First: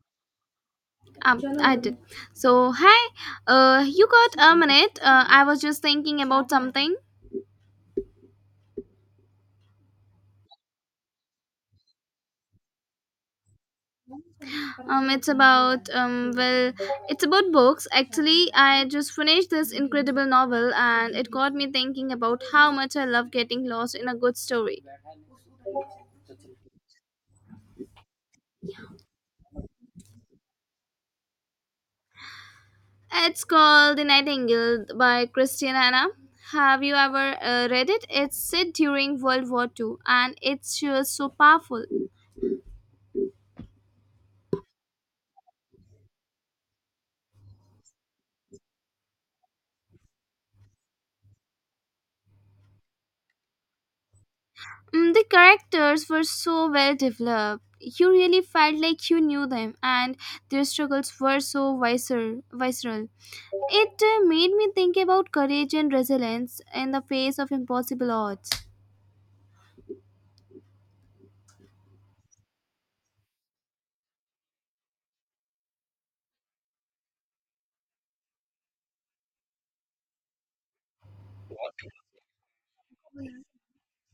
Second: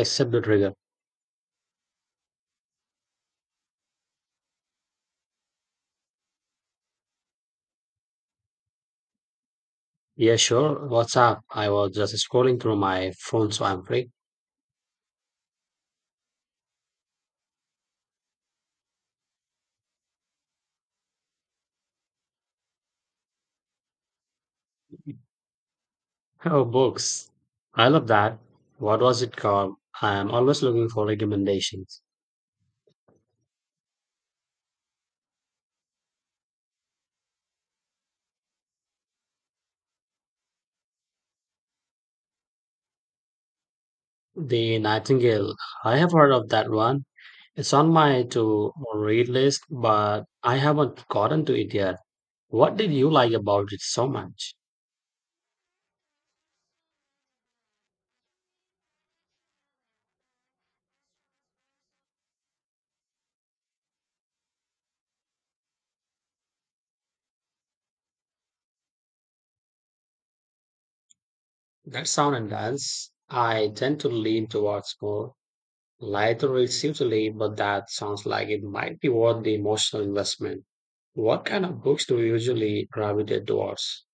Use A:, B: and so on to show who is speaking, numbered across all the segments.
A: Accept the trigger.
B: I did. So, hi. You got a minute? I was just thinking about something.
A: Yeah, sure. What's up? I was just scrolling through my phone, so I'm free.
B: Um, it's about um, well, it's about books. Actually, I just finished this incredible novel, and it got me thinking about how much I love getting lost in a good story.
A: Oh, books. I love that. What was it called? I am always looking for recommendations.
B: It's called The Nightingale by Christian Hanna. Have you ever read it? It's set during World War Two, and it's just so powerful.
A: The Nightingale. I have heard of that one. It's on my to read list, but I haven't gotten to it yet. What did you like about it so much?
B: Mm, the characters were so well developed. You really felt like you knew them, and their struggles were so visceral. It made me think about courage and resilience in the face of impossible odds.
A: That sound and dance. I tend to lean towards more Lighter is usually, but that sounds like it might be worth the emotional investment. What kind of books do you usually gravitate towards?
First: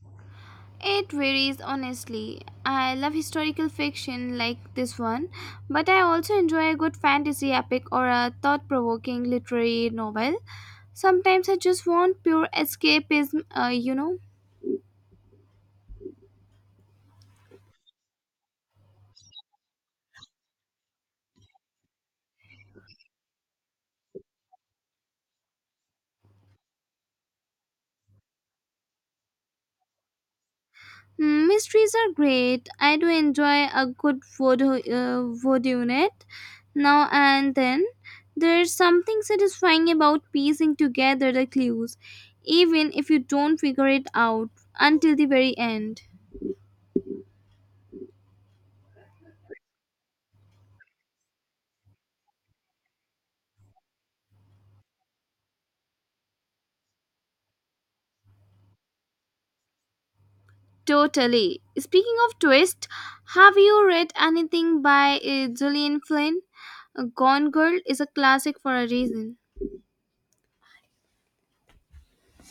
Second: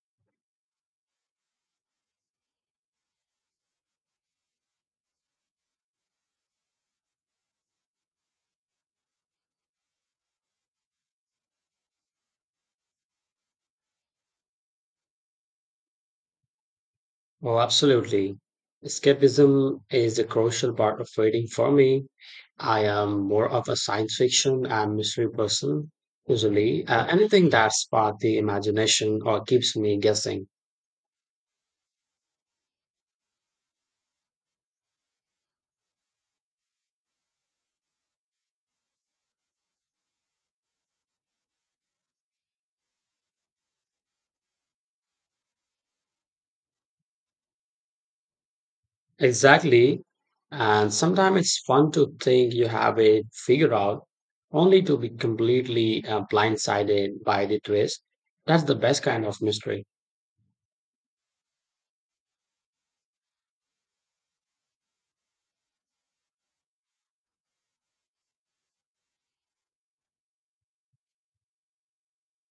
B: It varies honestly. I love historical fiction like this one, but I also enjoy a good fantasy epic or a thought provoking literary novel. Sometimes I just want pure escapism.
A: Oh, absolutely. Escapism is a crucial part of reading for me. I am more of a science fiction and mystery person, usually. Anything that sparks the imagination or keeps me guessing.
B: Mysteries are great. I do enjoy a good voodoo unit now and then. There's something satisfying about piecing together the clues, even if you don't figure it out until the very end.
A: Exactly. And sometimes it's fun to think you have it figured out, only to be completely blindsided by the twist. That's the best kind of mystery.
B: Totally. Speaking of twist, have you read anything by Gillian Flynn? Gone Girl is a classic for a reason.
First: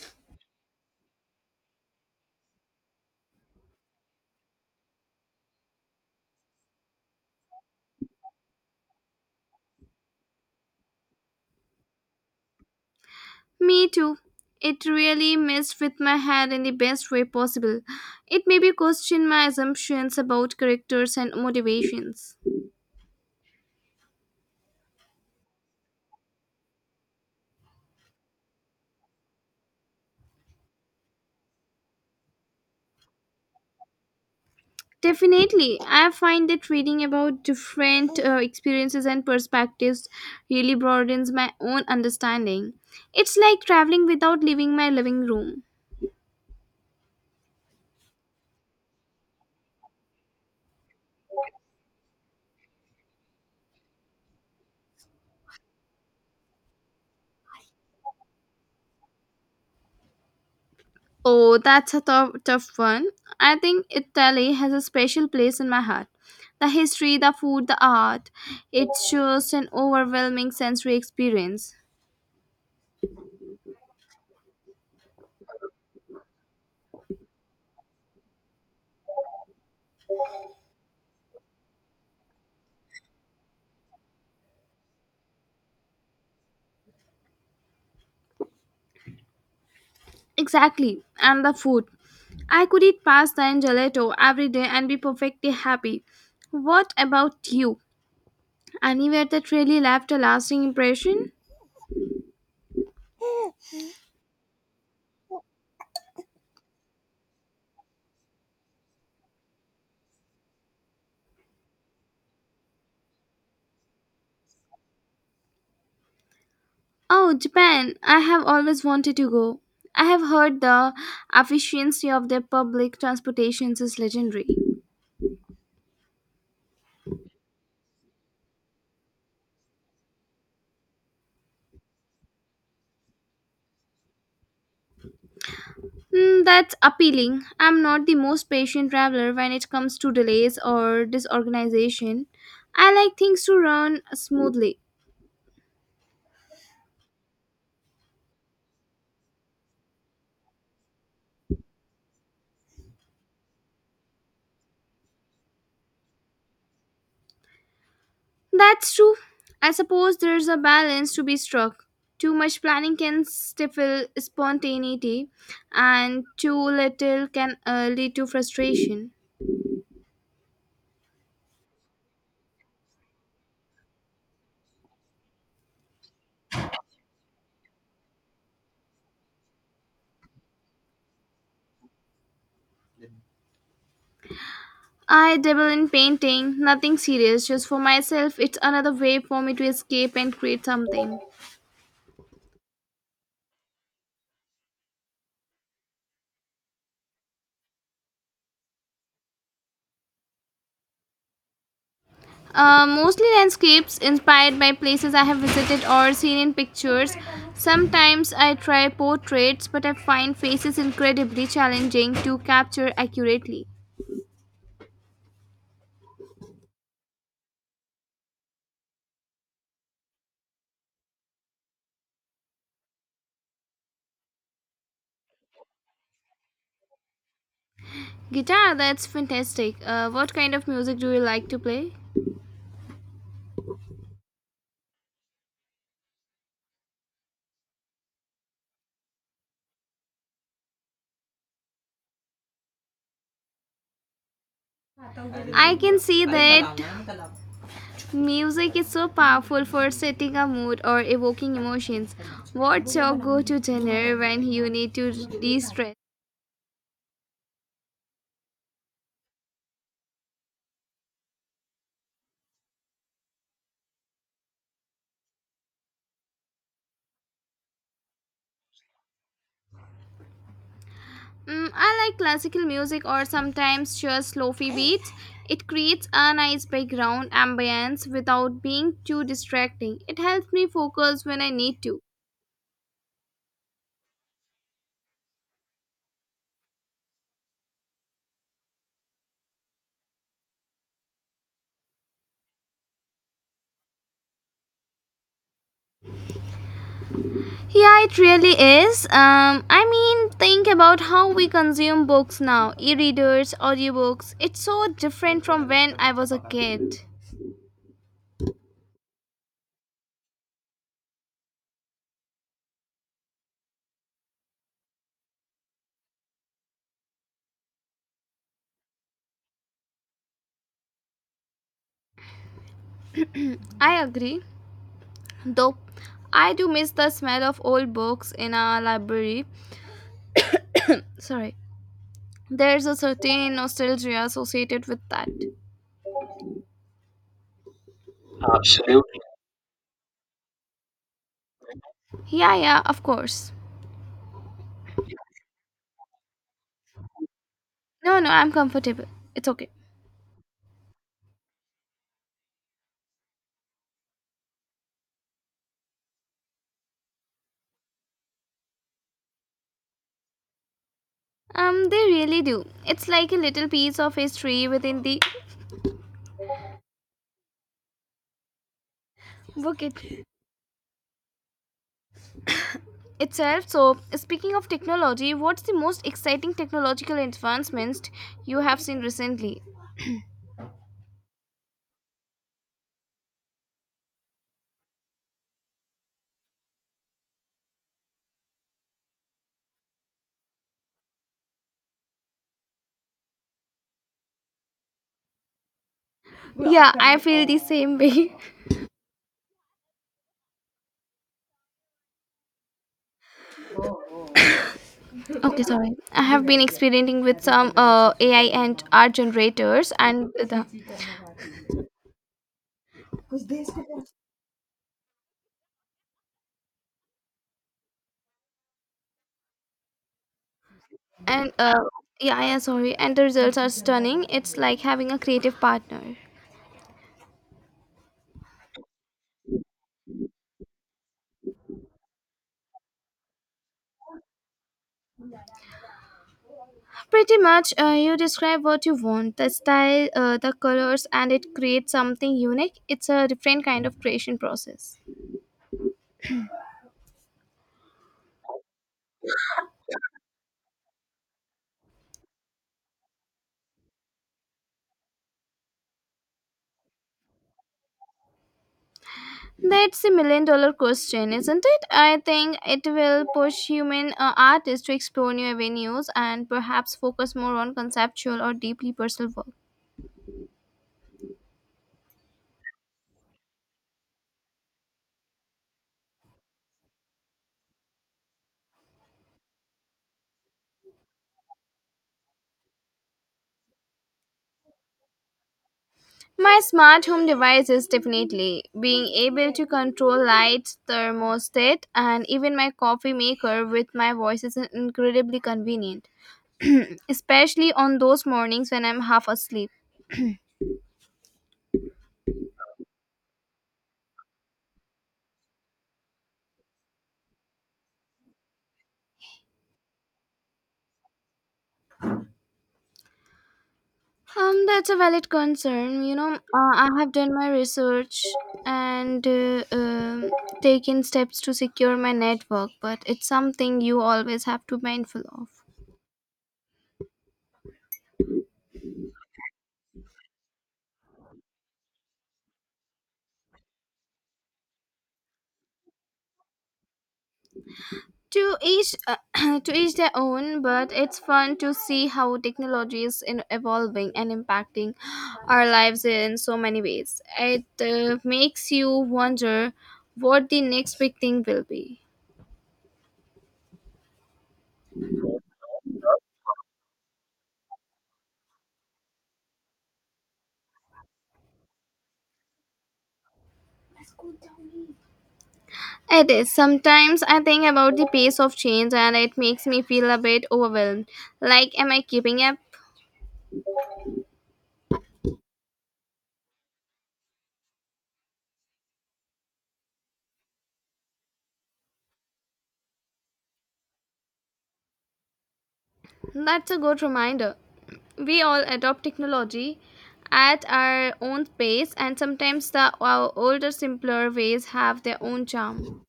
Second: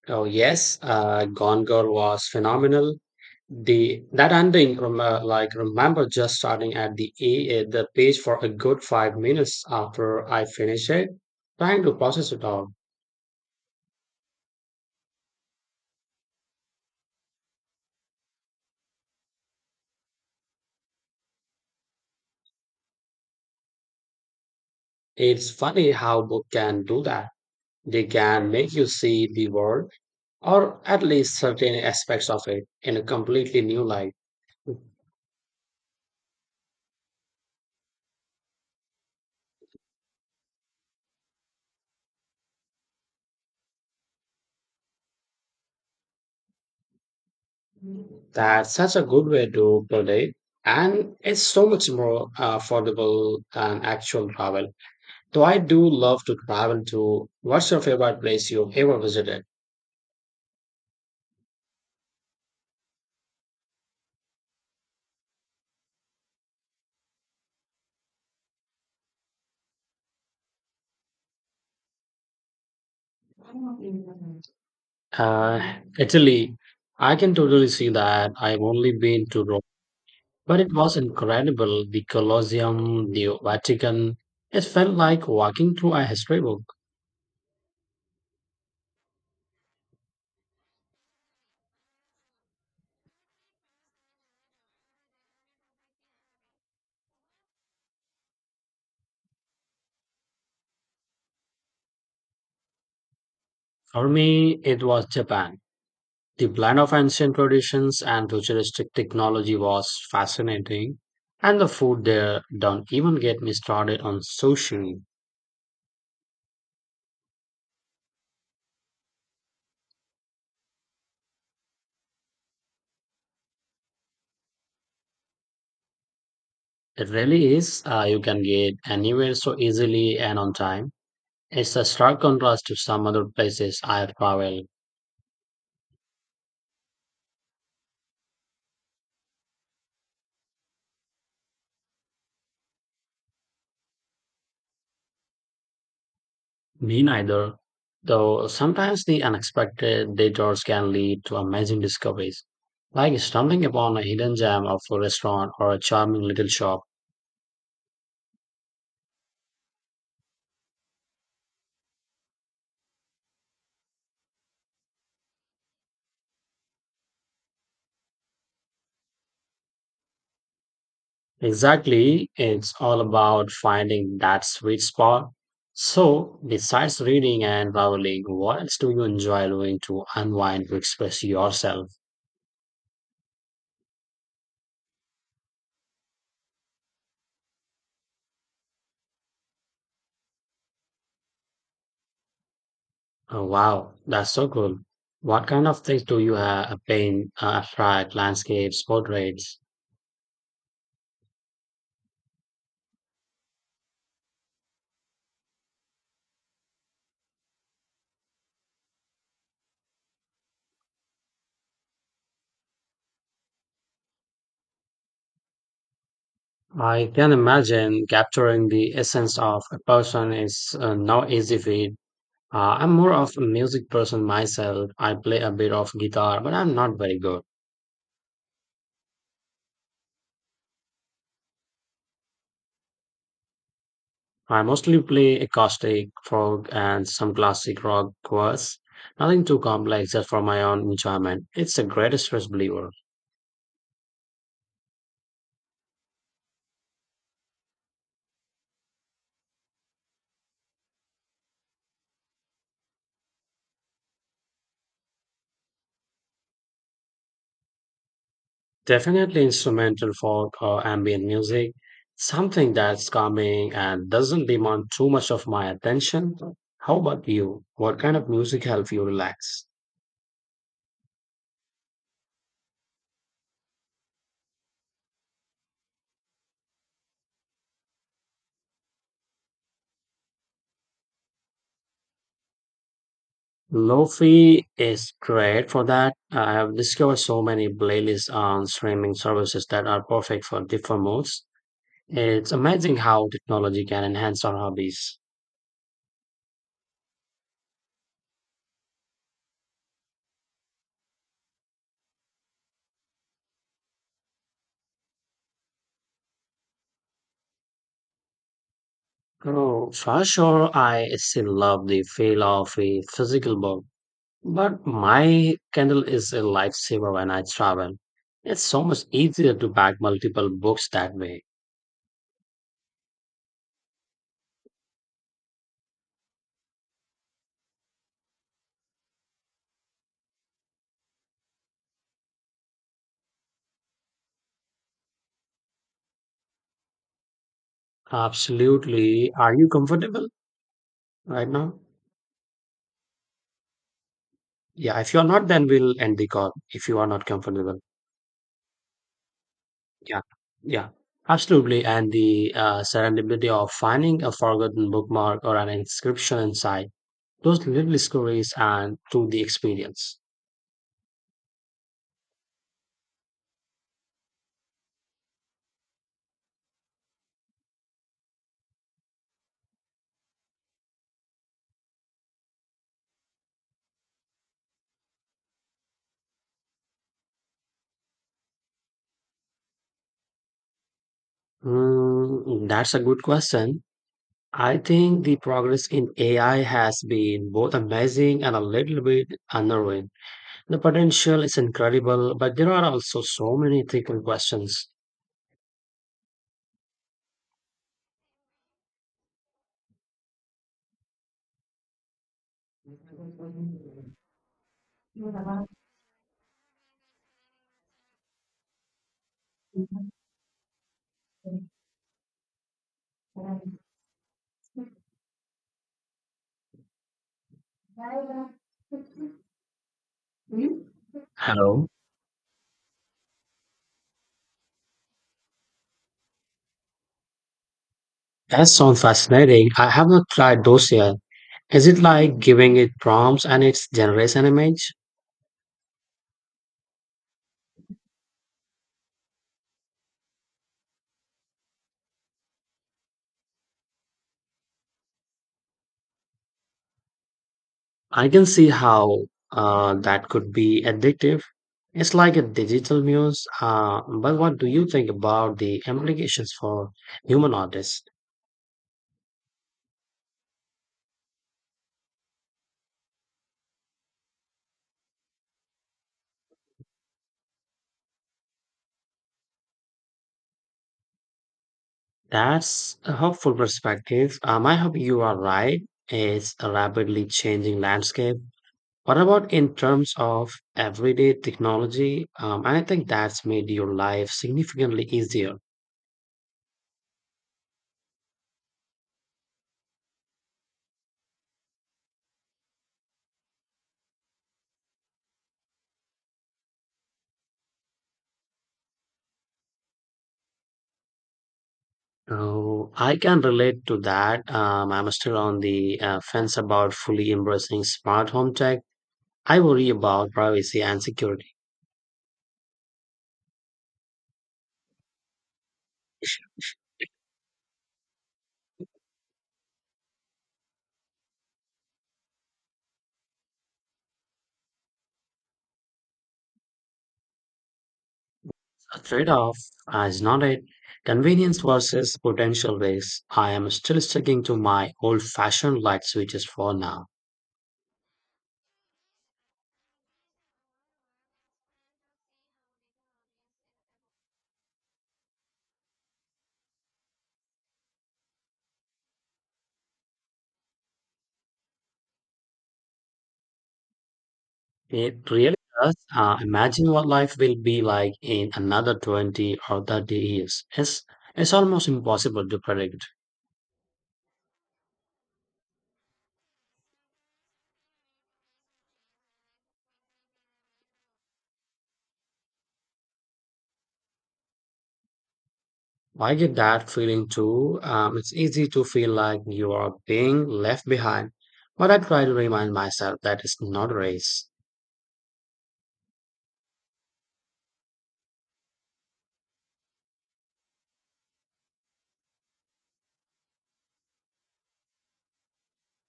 A: Oh, yes, Gone Girl was phenomenal. The that ending, like remember, just starting at the page for a good 5 minutes after I finished it, trying to process it all.
B: Me too. It really messed with my head in the best way possible. It made me question my assumptions about characters and motivations.
A: It's funny how book can do that. They can make you see the world or at least certain aspects of it in a completely new light.
B: Definitely, I find that reading about different experiences and perspectives really broadens my own understanding. It's like traveling without leaving my living room.
A: That's such a good way to put it. And it's so much more affordable than actual travel. Though I do love to travel to. What's your favorite place you ever visited?
B: Oh, that's a tough one. I think Italy has a special place in my heart. The history, the food, the art. It's just an overwhelming sensory experience.
A: Italy. I can totally see that. I've only been to Rome, but it was incredible. The Colosseum, the Vatican. It felt like walking through a history book.
B: Exactly. And the food. I could eat pasta and gelato every day and be perfectly happy. What about you? Anywhere that really left a lasting impression?
A: For me, it was Japan. The blend of ancient traditions and futuristic technology was fascinating, and the food there don't even get me started on sushi.
B: Oh, Japan. I have always wanted to go. I have heard the efficiency of their public transportations is legendary.
A: It really is, you can get anywhere so easily and on time. It's a stark contrast to some other places I've traveled.
B: Mm, that's appealing. I'm not the most patient traveler when it comes to delays or disorganization. I like things to run smoothly.
A: Me neither, though sometimes the unexpected detours can lead to amazing discoveries, like stumbling upon a hidden gem of a restaurant or a charming little shop.
B: That's true. I suppose there's a balance to be struck. Too much planning can stifle spontaneity, and too little can lead to frustration.
A: Exactly. It's all about finding that sweet spot. So, besides reading and traveling, what else do you enjoy doing to unwind, to express yourself?
B: I dabble in painting, nothing serious, just for myself. It's another way for me to escape and create something.
A: Oh, wow, that's so cool. What kind of things do you paint, abstract, landscapes, portraits?
B: Mostly landscapes inspired by places I have visited or seen in pictures. Sometimes I try portraits, but I find faces incredibly challenging to capture accurately.
A: I can imagine capturing the essence of a person is no easy feat. I'm more of a music person myself. I play a bit of guitar, but I'm not very good.
B: Guitar, that's fantastic. What kind of music do you like to play?
A: I mostly play acoustic, folk, and some classic rock covers. Nothing too complex, just for my own enjoyment. It's the greatest stress believer.
B: I can see that music is so powerful for setting a mood or evoking emotions. What's your go to genre when you need to de stress?
A: Definitely instrumental folk or ambient music, something that's calming and doesn't demand too much of my attention. How about you? What kind of music helps you relax?
B: Mm, I like classical music or sometimes just lofi beats. It creates a nice background ambience without being too distracting. It helps me focus when I need to.
A: Lo-fi is great for that. I have discovered so many playlists on streaming services that are perfect for different moods. It's amazing how technology can enhance our hobbies.
B: Yeah, it really is. I mean, think about how we consume books now e-readers, audiobooks. It's so different from when I was a kid.
A: Oh, for sure, I still love the feel of a physical book, but my Kindle is a lifesaver when I travel. It's so much easier to pack multiple books that way.
B: I agree, though I do miss the smell of old books in our library. Sorry, there's a certain nostalgia associated with that. Absolutely.
A: Absolutely. Are you comfortable right now?
B: Yeah, yeah, of course.
A: Yeah, if you're not, then we'll end the call if you are not comfortable.
B: No, no, I'm comfortable. It's okay.
A: Yeah, yeah, absolutely. And the serendipity of finding a forgotten bookmark or an inscription inside. Those little discoveries and through the experience.
B: They really do. It's like a little piece of history within the bucket itself. So, speaking of technology, what's the most exciting technological advancements you have seen recently?
A: Mm, that's a good question. I think the progress in AI has been both amazing and a little bit unnerving. The potential is incredible, but there are also so many ethical questions.
B: Yeah, I feel the same way. Okay, sorry. I have been experimenting with some AI and art generators, and the and
A: Hello.
B: yeah, yeah, sorry. And the results are stunning. It's like having a creative partner.
A: That sounds fascinating. I have not tried those yet. Is it like giving it prompts and it generates an image?
B: Pretty much, you describe what you want, the style, the colors, and it creates something unique. It's a different kind of creation process.
A: I can see how that could be addictive. It's like a digital muse. But what do you think about the implications for human artists?
B: That's a million dollar question, isn't it? I think it will push human artists to explore new avenues and perhaps focus more on conceptual or deeply personal work.
A: That's a hopeful perspective. I hope you are right. It's a rapidly changing landscape. What about in terms of everyday technology? I think that's made your life significantly easier.
B: My smart home devices definitely being able to control lights, thermostat, and even my coffee maker with my voice is incredibly convenient. Especially on those mornings when I'm half asleep.
A: Oh, I can relate to that. I'm still on the fence about fully embracing smart home tech. I worry about privacy and security.
B: That's a valid concern. You know, I have done my research and taken steps to secure my network, but it's something you always have to be mindful of.
A: A trade-off is not it. Convenience versus potential risks. I am still sticking to my old-fashioned light switches for now.
B: To each, to each their own. But it's fun to see how technology is in evolving and impacting our lives in so many ways. It makes you wonder what the next big thing will be.
A: It really does. Imagine what life will be like in another 20 or 30 years. It's almost impossible to predict.
B: It is. Sometimes I think about the pace of change and it makes me feel a bit overwhelmed. Like, am I keeping up?
A: I get that feeling too. It's easy to feel like you are being left behind, but I try to remind myself that it's not a race.
B: That's a good reminder. We all adopt technology at our own pace, and sometimes the our older, simpler ways have their own charm.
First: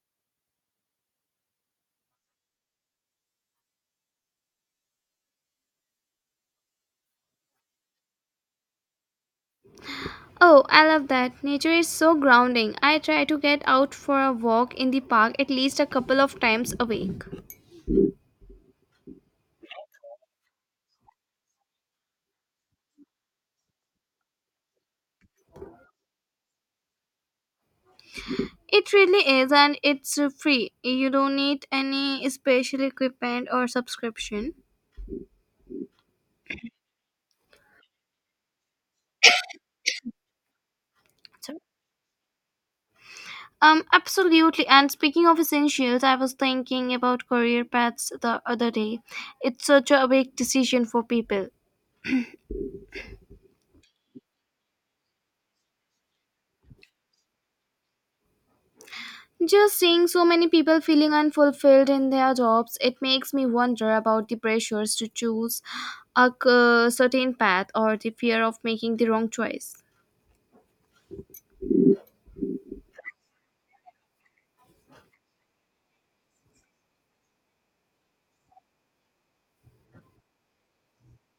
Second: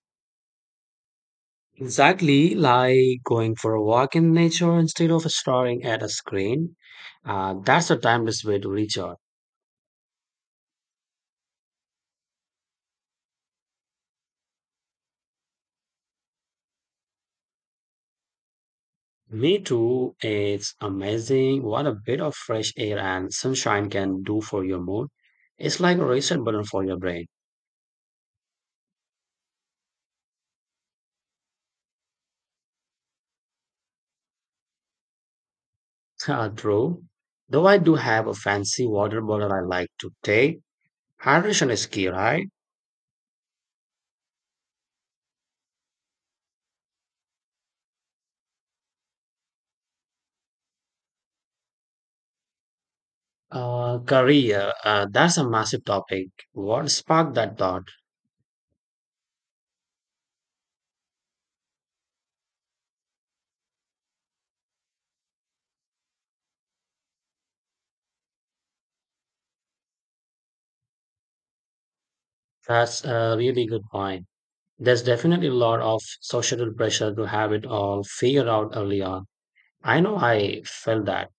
A: Exactly like going for a walk in nature instead of staring at a screen. That's a timeless way to recharge.
B: Oh, I love that. Nature is so grounding. I try to get out for a walk in the park at least a couple of times a week.
A: Me too. It's amazing what a bit of fresh air and sunshine can do for your mood. It's like a reset button for your brain.
B: It really is, and it's free. You don't need any special equipment or subscription.
A: True. Though I do have a fancy water bottle I like to take.
B: Sorry.
A: Hydration is key, right?
B: Absolutely. And speaking of essentials, I was thinking about career paths the other day. It's such a big decision for people.
A: Career. That's a massive topic. What sparked that thought?
B: Just seeing so many people feeling unfulfilled in their jobs, it makes me wonder about the pressures to choose certain path or the fear of making the wrong choice.
A: That's a really good point. There's definitely a lot of societal pressure to have it all figured out early on. I know I felt that.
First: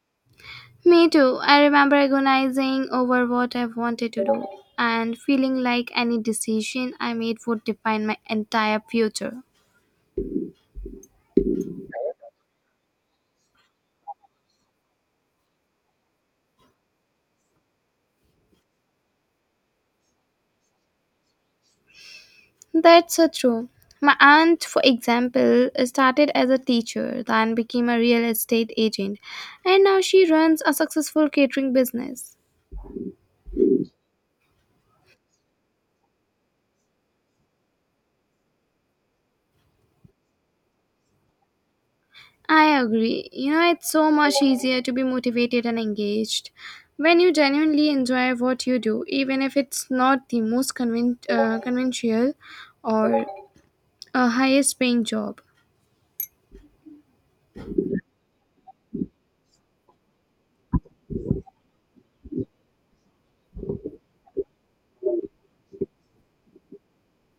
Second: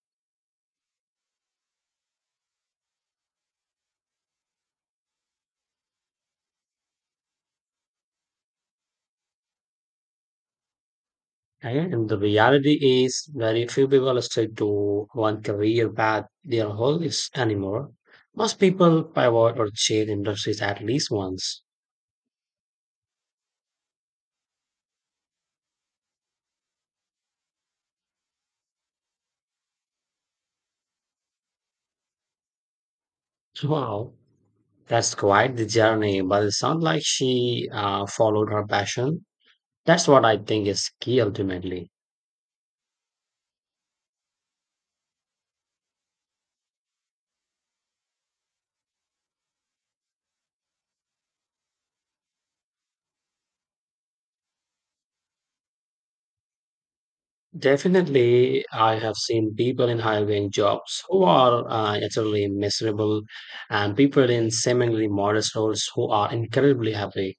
B: Me too. I remember agonizing over what I wanted to do and feeling like any decision I made would define my entire future.
A: And the reality is, very few people stick to one career path their whole lives anymore. Most people pivot or change industries at least once.
B: That's so true. My aunt, for example, started as a teacher, then became a real estate agent, and now she runs a successful catering business.
A: Wow, that's quite the journey, but it sounds like she followed her passion. That's what I think is key ultimately.
B: I agree. You know, it's so much easier to be motivated and engaged when you genuinely enjoy what you do, even if it's not the most conventional or a highest paying job.
A: Definitely, I have seen people in high paying jobs who are utterly miserable, and people in seemingly modest roles who are incredibly happy.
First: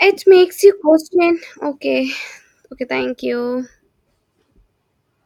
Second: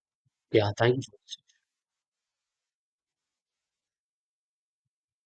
B: It makes
A: Yeah,
B: you
A: thank you
B: question, okay, okay, thank you.